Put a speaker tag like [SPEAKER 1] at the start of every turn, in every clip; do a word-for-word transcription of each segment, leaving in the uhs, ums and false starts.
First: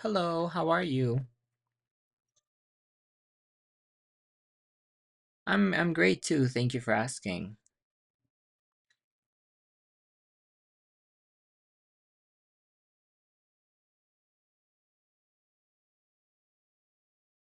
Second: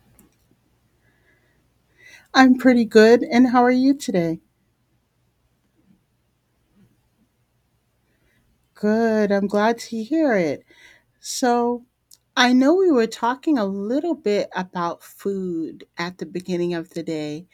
[SPEAKER 1] Hello, how are you?
[SPEAKER 2] I'm pretty good. And how are you today?
[SPEAKER 1] I'm I'm great too. Thank you for asking.
[SPEAKER 2] Good. I'm glad to hear it. So, I know we were talking a little bit about food at the beginning of the day,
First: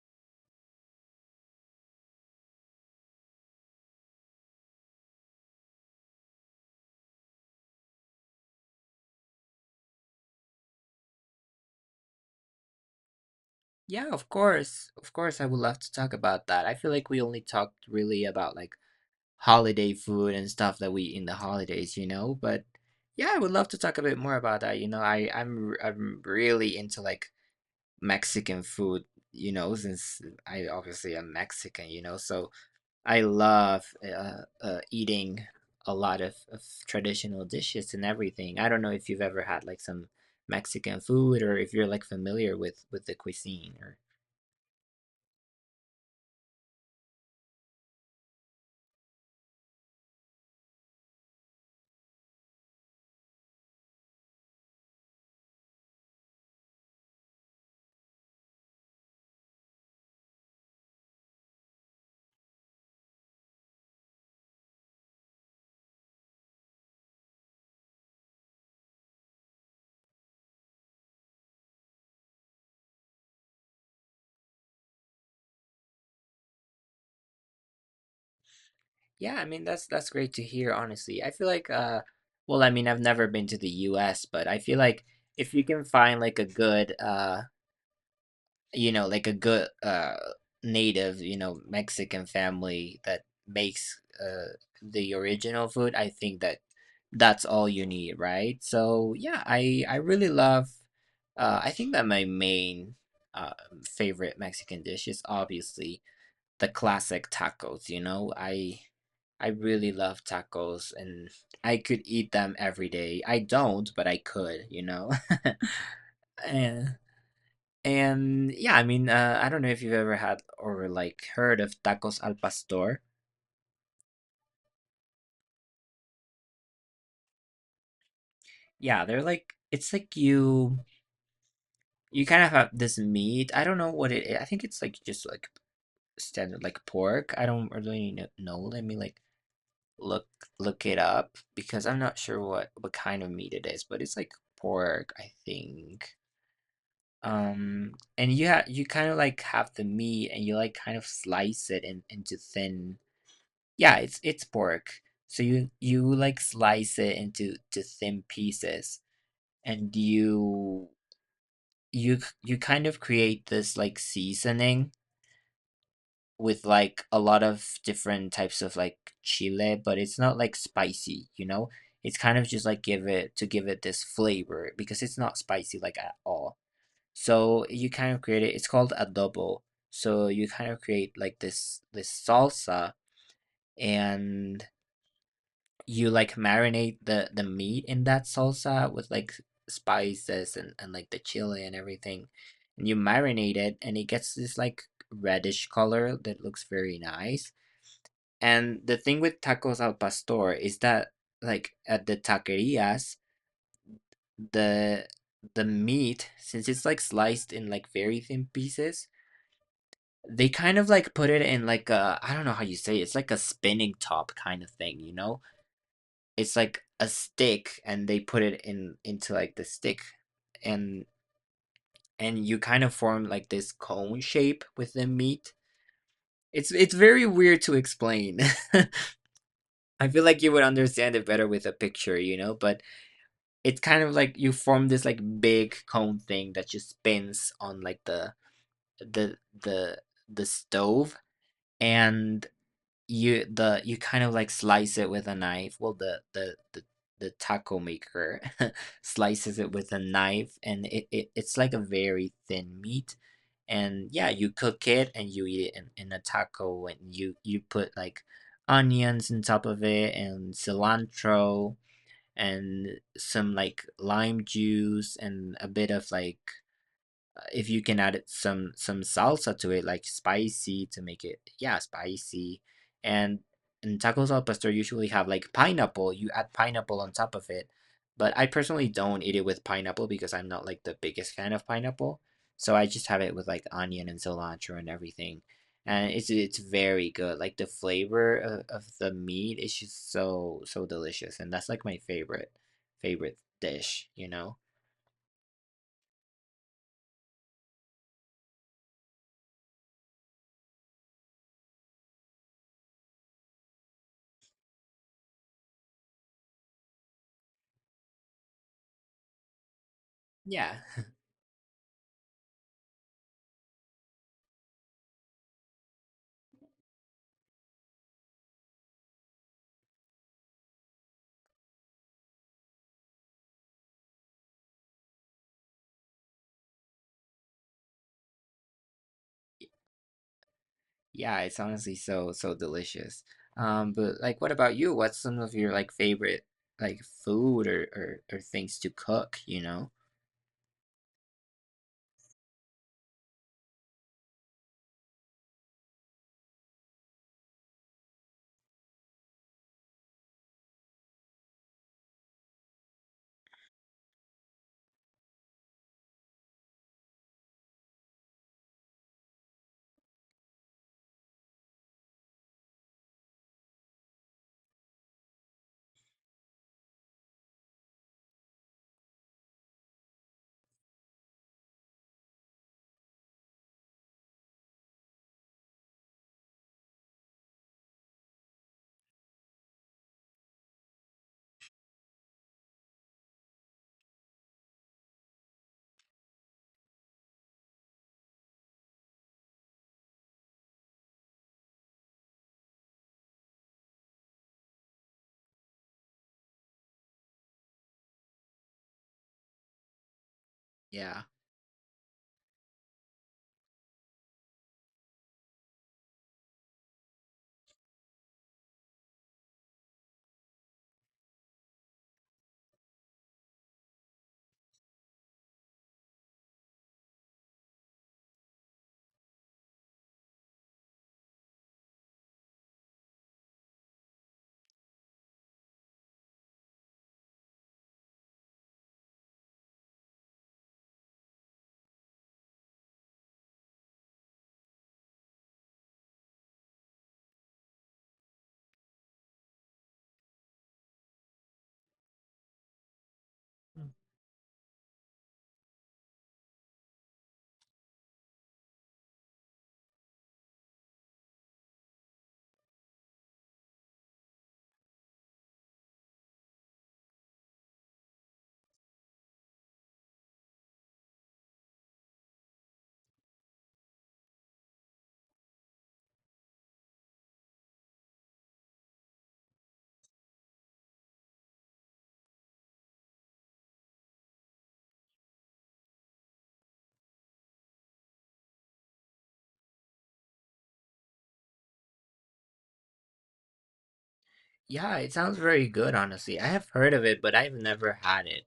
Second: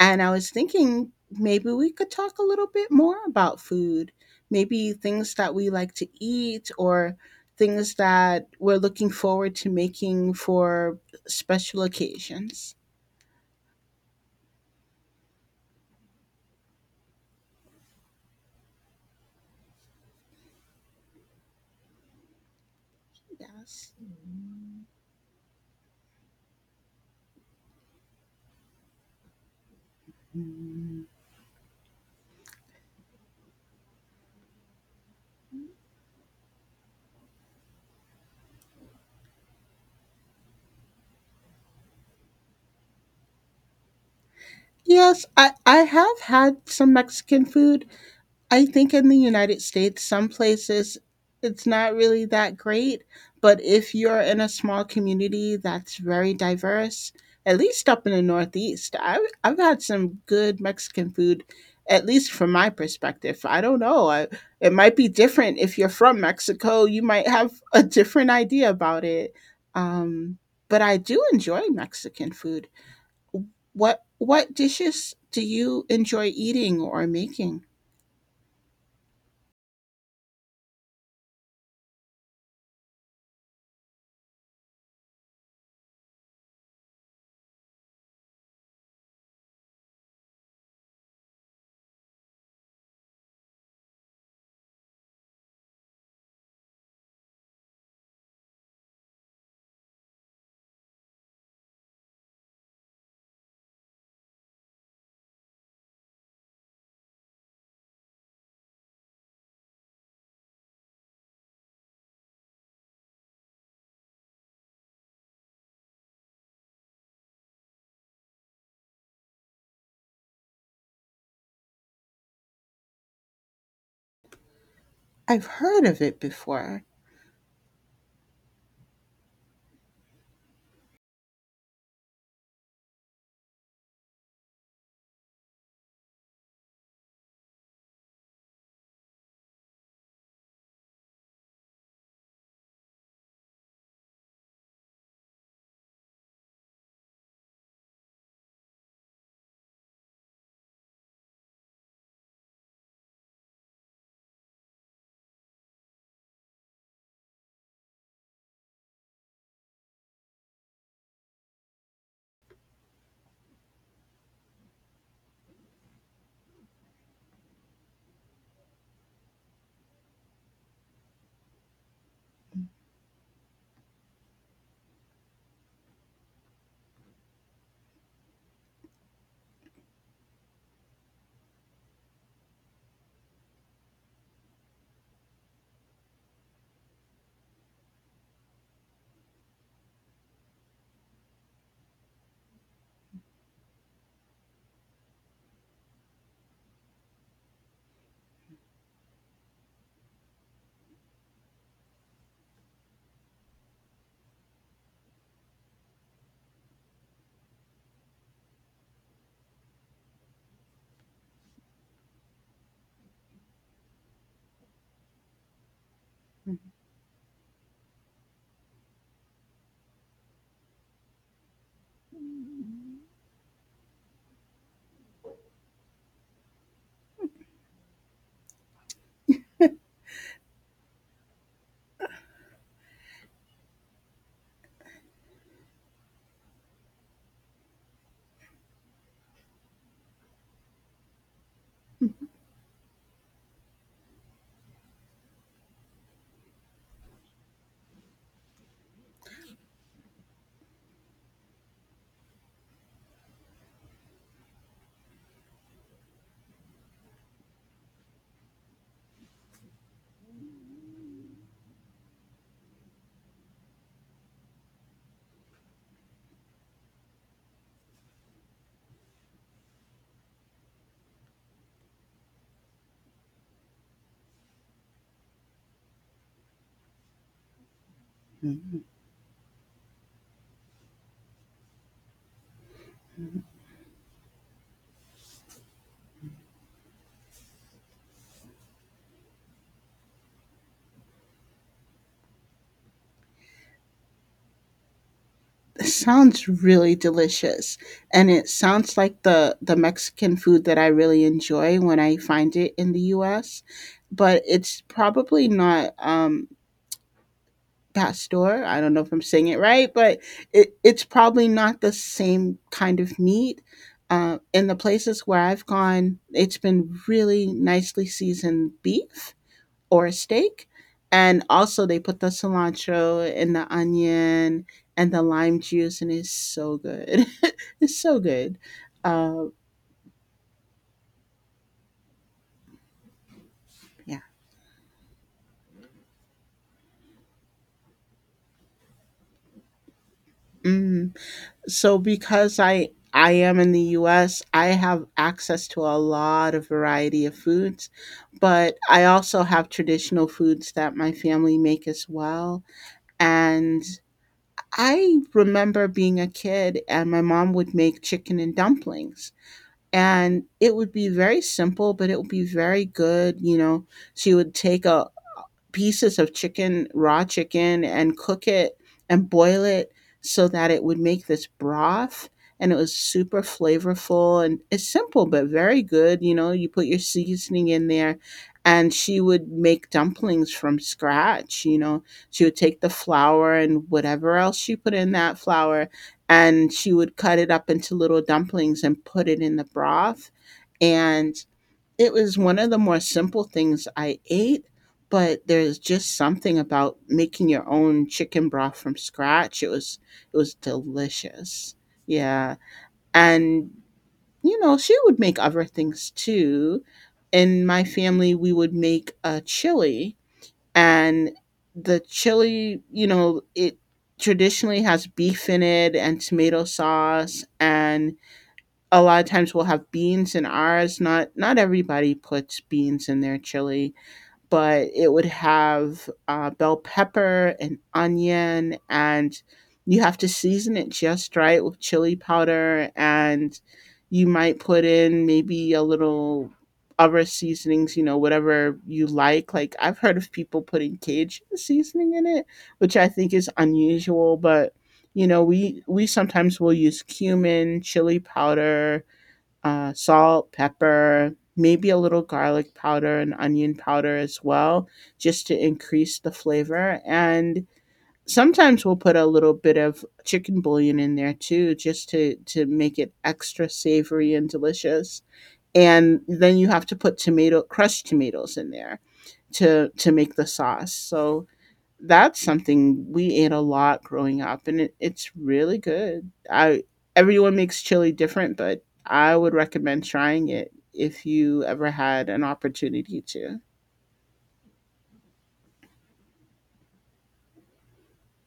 [SPEAKER 2] and I was thinking maybe we could talk a little bit more about food. Maybe things that we like to eat or things that we're looking forward to making for special occasions.
[SPEAKER 1] Yeah, of course. Of course I would love to talk about that. I feel like we only talked really about like holiday food and stuff that we eat in the holidays, you know, but yeah, I would love to
[SPEAKER 2] Yes.
[SPEAKER 1] talk a bit more about that. You know, I I'm r- I'm really into like Mexican food, you know, since I obviously am Mexican, you know. So, I love uh, uh, eating a lot of, of traditional dishes and everything. I don't know if you've ever had like some Mexican food or if you're like familiar with with the cuisine or
[SPEAKER 2] Yes, I, I have had some Mexican food I think in the United States, some places it's not really that great, but if you're in a small community that's very diverse, at least up in the Northeast, I've, I've had some good Mexican food, at least from my perspective. I don't know. I, it might be different if you're from Mexico, you might have a different idea about it. Um, but I do enjoy Mexican food. What what dishes do you enjoy eating or making?
[SPEAKER 1] yeah, I mean that's that's great to hear, honestly. I feel like uh well, I mean I've never been to the U S, but I feel like if you can find like a good uh you know, like a good uh native, you know, Mexican family that makes uh the original food, I think that that's all you need, right? So yeah, I I really love uh I think that my main uh favorite Mexican dish is obviously the classic tacos, you know. I I really love tacos and I could eat them every day. I don't, but I could, you know. And and yeah, I mean, uh, I don't know if you've ever had or like heard of tacos al pastor.
[SPEAKER 2] I've heard of it before.
[SPEAKER 1] Yeah, they're like it's like you you kind of have this meat. I don't know what it is. I think it's like just like standard like pork. I don't really kn- know. Let me like look look it up because I'm not sure what what kind of meat it is, but it's like pork, I think. Um, and you ha you kind of like have the meat and you like kind of slice it in, into thin Yeah, it's it's pork. So you you like slice it into to thin pieces, and you you c- you kind of create this like seasoning with like a lot of different types of like chile, but it's not like spicy, you know? It's kind of just like give it to give it this flavor because it's not spicy like at all. So you kind of create it. It's called adobo. So you kind of create like this this salsa and you like marinate the the meat in that salsa with like spices and and like the chili and everything and you marinate it and it gets this like reddish color that looks very nice and the thing with tacos al pastor is that like at the taquerias the the meat since it's like sliced in like very thin pieces they kind of like put it in like a I don't know how you say it, it's like a spinning top kind of thing you know. It's like a stick and they put it in into, like, the stick and and you kind of form, like, this cone shape with the meat. It's it's very weird to explain. I feel like you would understand it better with a picture, you know, but it's kind of like you form this, like, big cone thing that just spins on, like, the the the the stove, and You the you kind of, like, slice it with a knife. Well, the the the the taco maker slices it with a knife, and it it it's like a very thin meat, and, yeah, you cook it, and you eat it in in a taco, and you you put, like, onions on top of it, and cilantro, and some, like, lime juice, and a bit of, like if you can add some some salsa to it, like spicy to make it yeah spicy, and and tacos al pastor usually have like pineapple. You add pineapple on top of it, but I personally don't eat it with pineapple because I'm not like the biggest fan of pineapple. So I just have it with like onion and cilantro and everything, and it's it's very good. Like the flavor of, of the meat is just so so delicious, and that's like my favorite favorite dish. You know?
[SPEAKER 2] It sounds really delicious, and it sounds like the the Mexican food that I really enjoy when I find it in the U S. But it's probably not um, pastor. I don't know if I'm saying it right, but it,
[SPEAKER 1] Yeah.
[SPEAKER 2] it's probably not the same kind of meat. Uh, in the places where I've gone, it's been really nicely seasoned beef or a steak. And also, they put the cilantro and the onion and the lime juice, and it's so good. It's so good. Uh,
[SPEAKER 1] Yeah, it's honestly so so delicious. Um,
[SPEAKER 2] yeah.
[SPEAKER 1] but like, what about you? What's some of your like favorite like food or or, or things to cook, you know?
[SPEAKER 2] Mm. So because I I am in the U S, I have access to a lot of variety of foods, but I also have traditional foods that my family make as well. And I remember being a kid, and my mom would make chicken and dumplings, and it would be very simple but it would be very good, you know. She would take a pieces of chicken, raw chicken, and cook it and boil it so that it would make this broth. And it was super flavorful and it's simple, but very good. You know, you put your seasoning in there, and she would make dumplings from scratch. You know, she would take the flour and whatever else she put in that flour, and she would cut it up into little dumplings and put it in the broth. And it was one of the more simple things I ate, but there's just something about making your own chicken broth from scratch. It was it was
[SPEAKER 1] Yeah.
[SPEAKER 2] delicious. Yeah. And you know, she would make other things too. In my family, we would make a chili, and the chili, you know, it traditionally has beef in it and tomato sauce, and a lot of times we'll have beans in ours. Not not everybody puts beans in their chili, but it would have uh, bell pepper and onion, and you have to season it just right with chili powder, and you might put in maybe a little other seasonings, you know, whatever you like. Like I've heard of people putting Cajun seasoning in it, which I think is unusual, but you know, we we sometimes will use cumin, chili powder, uh, salt, pepper, maybe a little garlic powder and onion powder as well, just to increase the flavor. And sometimes we'll put a little bit of chicken bouillon in there too, just to, to make it extra savory and delicious. And then you have to put tomato, crushed tomatoes in there to, to make the sauce. So that's something we ate a lot growing up, and it, it's really good. I everyone makes chili different, but I would recommend trying it if you ever had an opportunity to.
[SPEAKER 1] Yeah, it sounds very good, honestly. I have heard of it, but I've never had it.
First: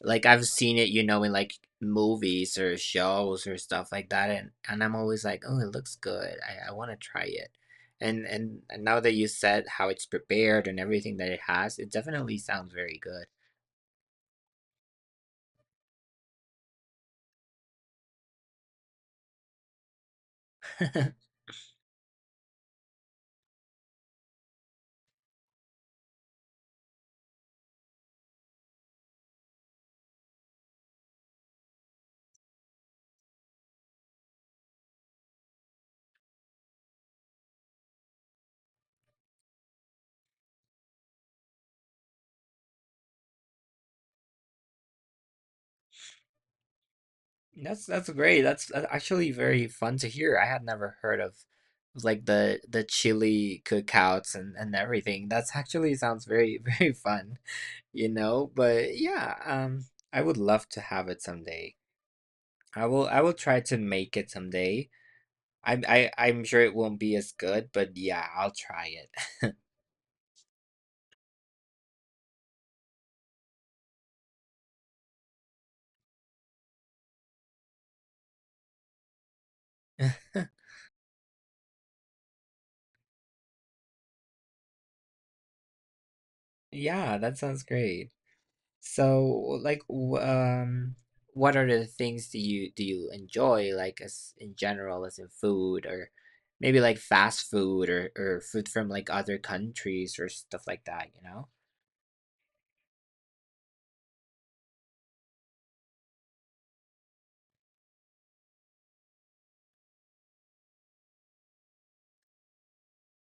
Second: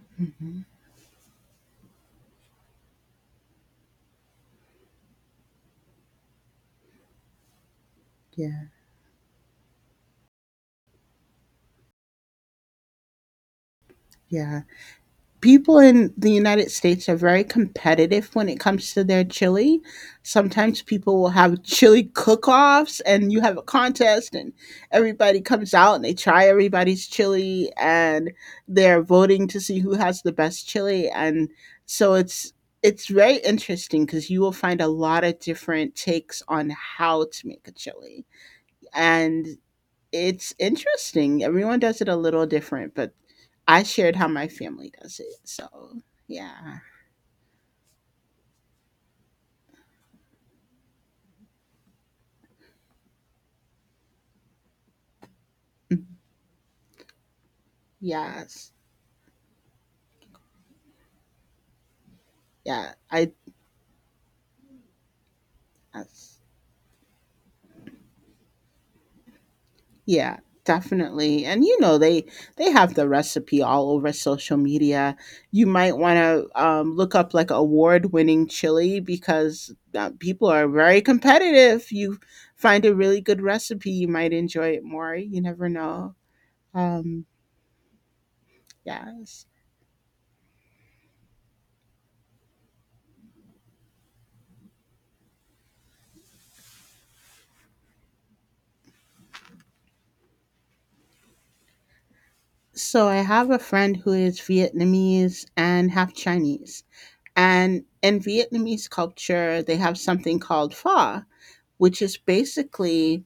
[SPEAKER 1] Like I've
[SPEAKER 2] Mhm.
[SPEAKER 1] seen it, you know, in like movies or shows or stuff like that, and and I'm always like, oh, it looks good. I, I want to try it. And, and
[SPEAKER 2] Yeah,
[SPEAKER 1] and now that you said how it's prepared and everything that it has, it definitely sounds very good.
[SPEAKER 2] yeah, people in the United States are very competitive when it comes to their chili. Sometimes people will have chili cook-offs and you have a contest, and everybody comes out and they try everybody's chili, and they're voting to see who has the best chili. And so it's it's very interesting because you will find a lot of different takes on how to make a chili. And it's interesting. Everyone does it a little different, but I shared how my family does it. So, yeah.
[SPEAKER 1] That's that's great. That's that's actually very fun to hear. I had never heard of like the the chili cookouts and and everything. That's actually
[SPEAKER 2] Mm,
[SPEAKER 1] sounds very very fun, you know?
[SPEAKER 2] yes.
[SPEAKER 1] But yeah, um I would love to have it someday. I
[SPEAKER 2] Yeah.
[SPEAKER 1] will I
[SPEAKER 2] I
[SPEAKER 1] will try to make it someday. I'm I
[SPEAKER 2] yes.
[SPEAKER 1] I'm sure it won't be as good, but yeah, I'll try it.
[SPEAKER 2] Yeah, definitely. And you know, they they have the recipe all over social media. You might want to um, look up like award-winning chili because uh, people are very competitive. You find a really good recipe, you might enjoy it more. You never know.
[SPEAKER 1] Yeah,
[SPEAKER 2] Um,
[SPEAKER 1] that sounds great. So,
[SPEAKER 2] yes.
[SPEAKER 1] like, w- um, what are the things do you do you enjoy, like, as in general, as in food, or maybe like fast food, or or food from like other countries or stuff like that, you know?
[SPEAKER 2] So I have a friend who is Vietnamese and half Chinese. And in Vietnamese culture, they have something called pho, which is basically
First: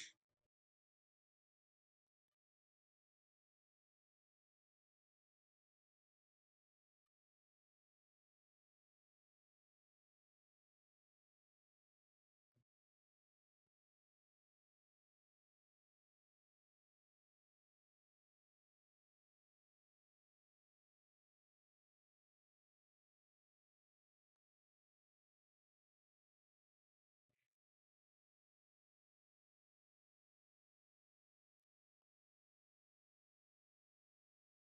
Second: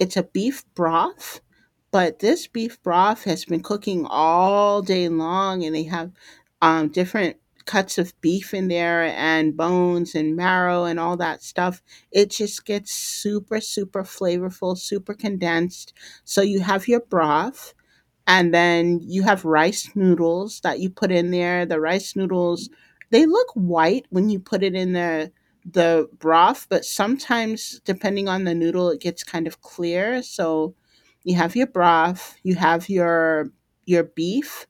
[SPEAKER 2] it's a beef broth, but this beef broth has been cooking all day long and they have um, different cuts of beef in there and bones and marrow and all that stuff. It just gets super, super flavorful, super condensed. So you have your broth and then you have rice noodles that you put in there. The rice noodles, they look white when you put it in the the broth, but sometimes depending on the noodle it gets kind of clear. So you have your broth, you have your your beef.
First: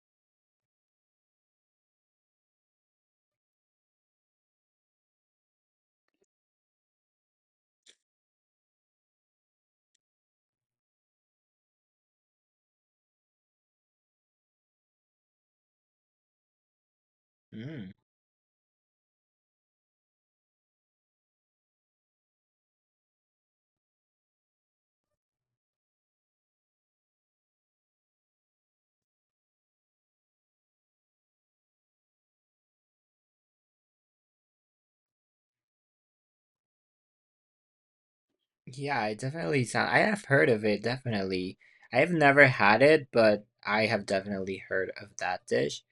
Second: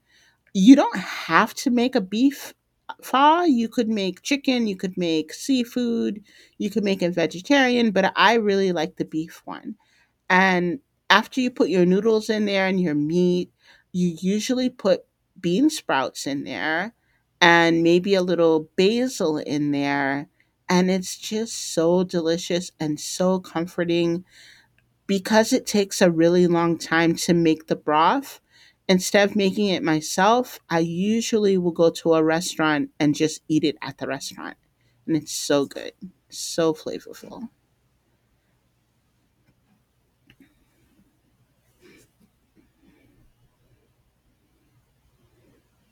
[SPEAKER 2] You don't have to make a beef pho. You could make chicken, you could make seafood, you could make it vegetarian, but I really like the beef one. And after you put your noodles in there and your meat, you usually put bean sprouts in there and
[SPEAKER 1] Mm.
[SPEAKER 2] maybe a little basil in there. And it's just so delicious and so comforting because it takes a really long time to make the broth. Instead of making it myself, I usually will go to a restaurant and just eat it at the restaurant. And it's so good, so flavorful.
[SPEAKER 1] Yeah, it definitely sound. I have heard of it, definitely. I have never had it, but I have definitely heard of that dish.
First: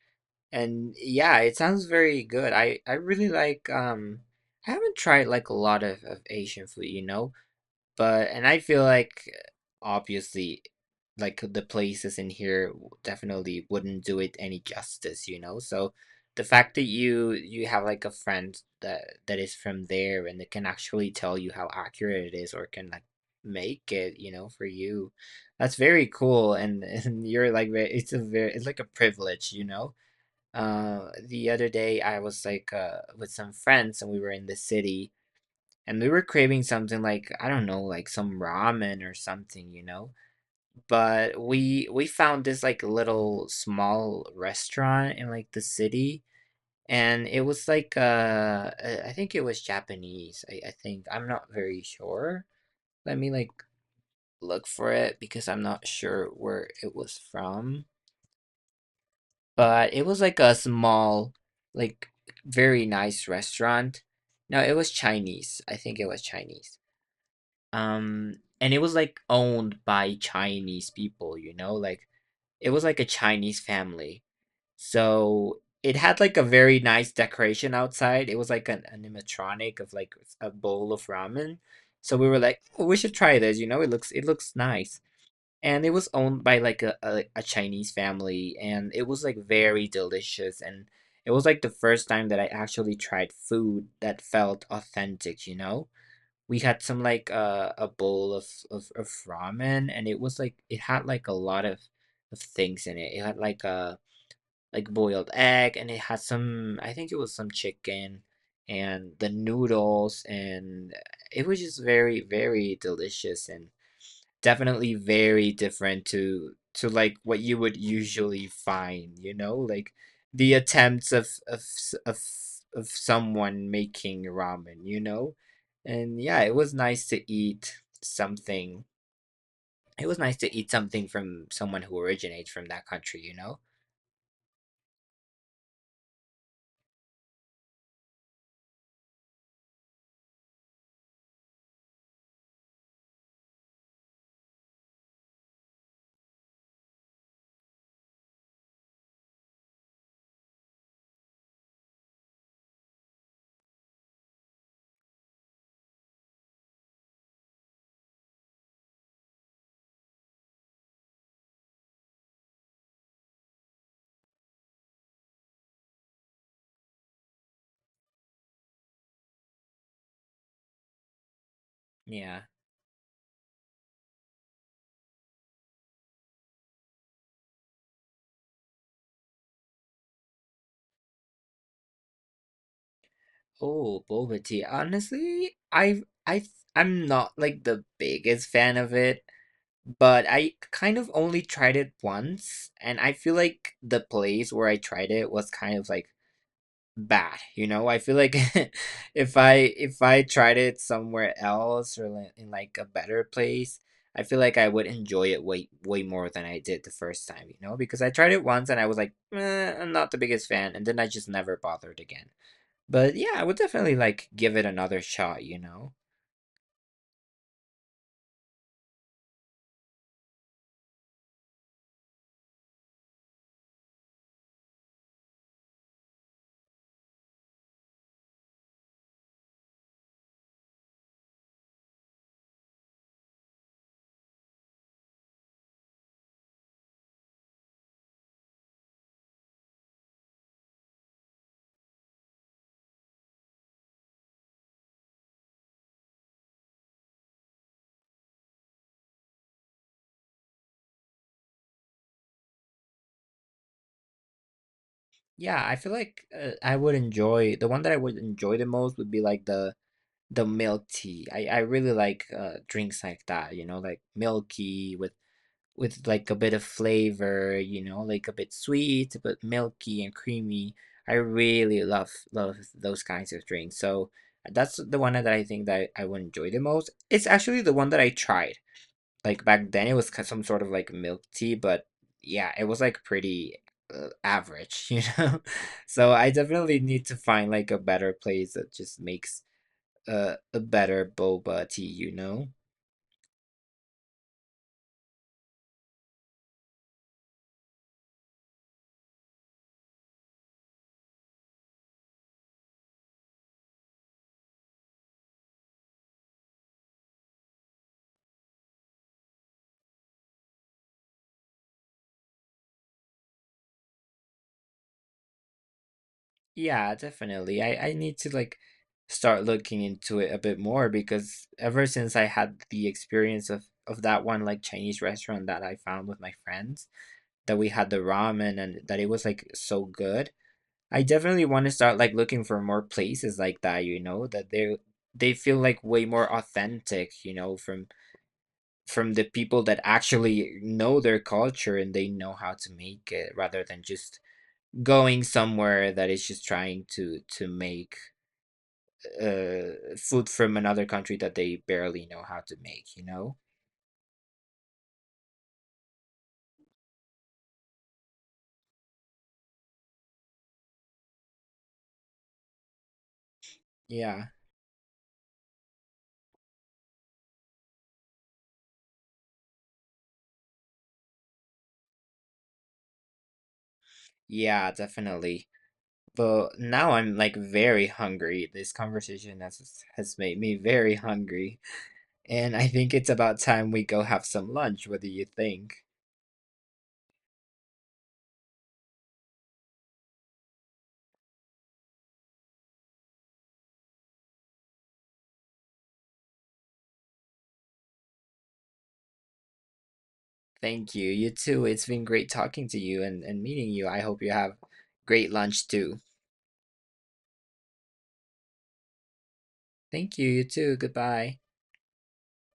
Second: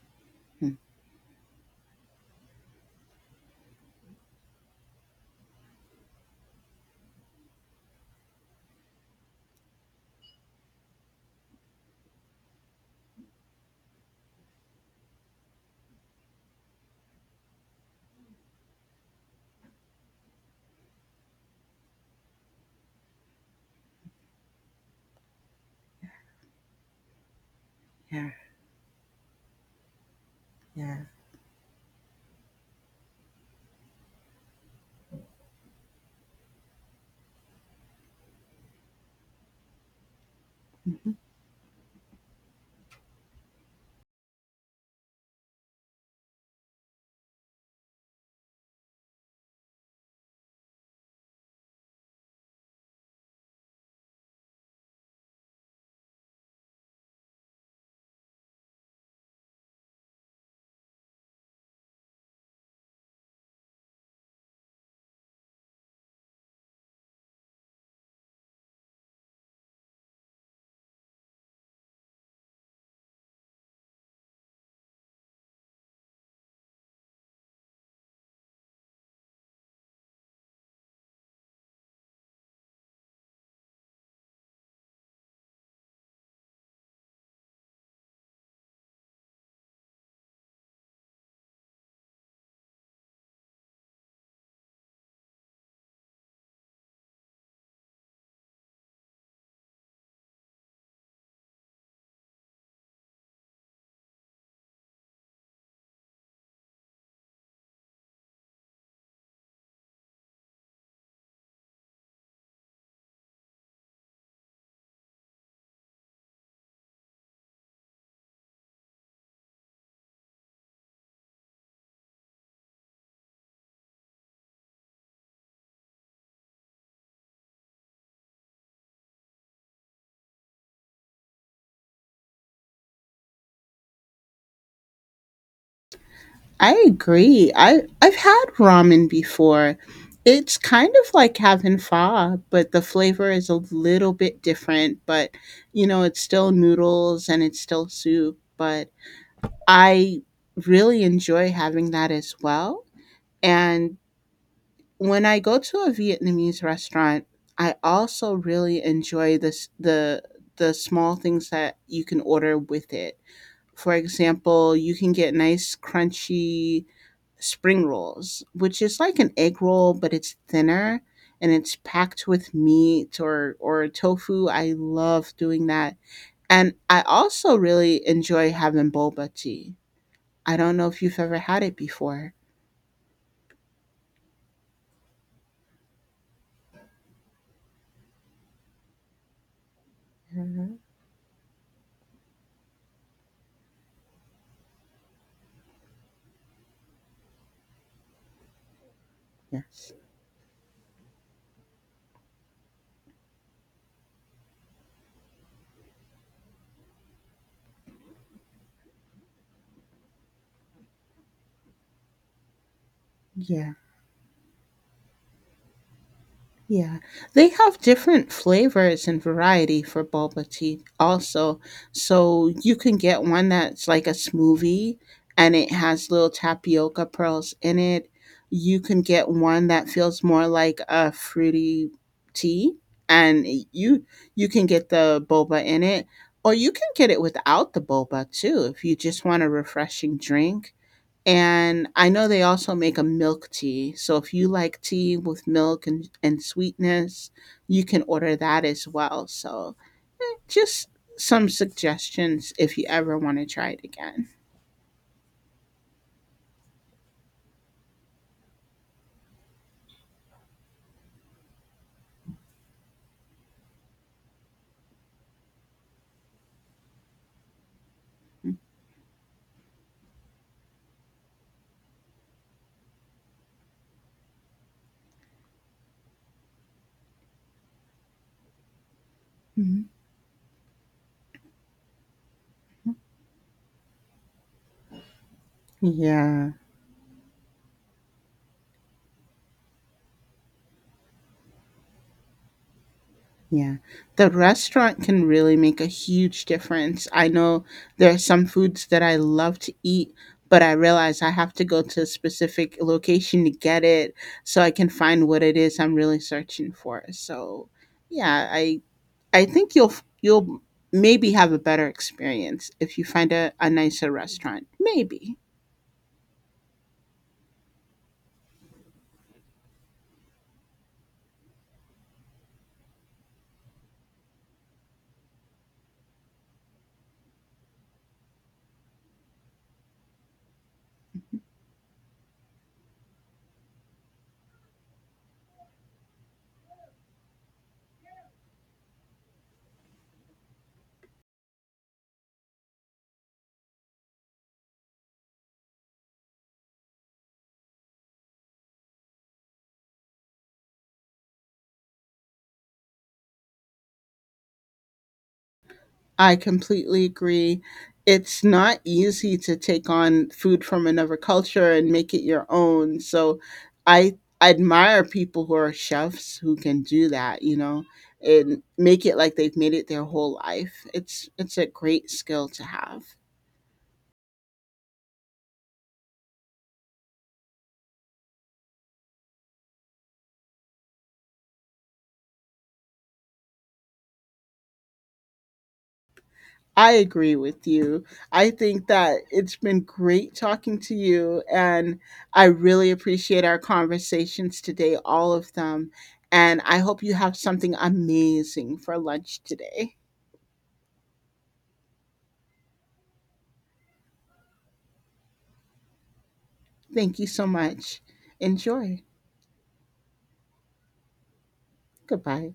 [SPEAKER 2] Mm.
[SPEAKER 1] And yeah, it sounds very good. I I really like um I haven't tried like a lot of, of Asian food, you know. But and I feel like obviously like the places in here w- definitely wouldn't do it any justice, you know? So the fact that you you have like a friend that that is from there and that can actually tell you how accurate it is or can like make it, you know, for you. That's very cool and and you're like ve- it's a
[SPEAKER 2] Yeah,
[SPEAKER 1] very it's like a privilege, you know?
[SPEAKER 2] yeah.
[SPEAKER 1] Uh the other day I was like uh with some friends and we were in the city and we were craving something like I don't know, like some ramen or something, you know. But we we found this like little small restaurant in like the city, and it was like uh I I think it was Japanese. I, I think I'm not very sure. Let me like look for it because I'm not sure where it was from. But it was like a small, like very nice restaurant. No, it was Chinese. I think it was Chinese. Um, and it was, like, owned by Chinese people, you know, like, it was, like, a Chinese family. So, it had, like, a very nice decoration outside. It was, like, an animatronic of, like, a bowl of ramen. So, we were like, "Oh, we should try this, you know, it looks it looks nice." And it was owned by, like, a a a Chinese family, and it was, like, very delicious, and it was, like, the first time that I actually tried food that felt authentic, you know? We had some like uh, a bowl of, of of ramen and it was like it had like a lot of of things in it it had like a like boiled egg and it had some I think it was some chicken and the noodles and it was just very very delicious and definitely very different to to like what you would usually find, you know, like the attempts of of s- of s- of someone making ramen, you know? And yeah, it was nice to eat something. It was nice to eat something from someone who originates from that country, you know?
[SPEAKER 2] I agree. I I've had ramen before. It's kind of like having pho, but the flavor is a little bit different, but you know, it's still noodles and it's still soup, but I really enjoy having that as well. And when I go to a Vietnamese restaurant, I also really enjoy this the the small things that you can order with it. For example, you can get nice crunchy spring rolls, which is like an egg roll, but it's thinner and it's packed
[SPEAKER 1] Yeah.
[SPEAKER 2] with meat or or tofu. I love doing that. And I also really enjoy having boba tea. I don't know if you've ever had it before.
[SPEAKER 1] Oh, boba tea. Honestly, I I I'm not like the biggest fan of it. But I kind of only tried it once, and I feel like the place where I tried it was kind of, like, bad, you know? I feel like if I
[SPEAKER 2] Yes.
[SPEAKER 1] if I tried it somewhere else or, like, in, like, a better place, I feel like I would enjoy it way way more than I did the first time, you know? Because I tried it once and I was like, "Eh, I'm not the biggest fan," and then I just never bothered again. But, yeah, I would
[SPEAKER 2] Yeah.
[SPEAKER 1] definitely, like, give it another shot, you know?
[SPEAKER 2] Yeah, they have different flavors and variety for boba tea also. So you can get one that's like a smoothie and it has little tapioca pearls in it. You can get one that feels more like a fruity tea, and you you can get the boba in it or you can get it without the boba too if you just want a refreshing drink. And I know they also make a milk tea. So if you like tea with milk and, and sweetness, you can order that as well. So eh, just some suggestions if you ever want to try it again.
[SPEAKER 1] Yeah, I feel like, uh, I would enjoy the one that I would enjoy the most would be, like, the the milk tea. I I really like uh drinks like that, you know, like milky with with like a bit of flavor, you know, like a bit sweet but milky and creamy. I really love love those kinds of drinks. So that's the one that I think that I would enjoy the most. It's actually the one that I tried. Like back
[SPEAKER 2] Mhm.
[SPEAKER 1] then it was ki- some sort of like milk tea, but yeah, it was like pretty uh, average, you know. So I
[SPEAKER 2] Yeah.
[SPEAKER 1] definitely need to find like a better place that just makes a a better boba tea, you know?
[SPEAKER 2] Yeah. The restaurant can really make a huge difference. I know there are some foods that I love to eat, but I realize I have to go to a specific location to get it so I can find what it is I'm really searching for. So, yeah, I I think you'll you'll maybe have a better experience if you find a, a nicer restaurant. Maybe.
[SPEAKER 1] Yeah, definitely. I, I need to like start looking into it a bit more because ever since I had the experience of of that one like Chinese restaurant that I found with my friends, that we had the ramen and that it was like so good. I definitely want to start like looking for more places like that, you know, that they they feel like way more authentic, you know, from from the people that actually know their culture and they know how to make it rather than just going somewhere that is just trying to to make uh food from another country that they barely know how to make you know.
[SPEAKER 2] I completely agree. It's not easy to take on food from another culture and make it your own. So I
[SPEAKER 1] Yeah,
[SPEAKER 2] admire people who are chefs who can do that, you know, and make it like they've made it their whole life. It's it's a great skill to have.
[SPEAKER 1] yeah, definitely. But now I'm like very hungry. This conversation has has made me very hungry and I think it's about time we go have some lunch. What do you think?
[SPEAKER 2] I agree with you. I think that it's been great talking to you, and I really appreciate our conversations today, all of them. And I hope you have something amazing for lunch today.
[SPEAKER 1] Thank you, you too. It's been great talking to you and and meeting you. I hope you have great lunch too.
[SPEAKER 2] Thank you so much. Enjoy.
[SPEAKER 1] Thank you, you too. Goodbye.
[SPEAKER 2] Goodbye.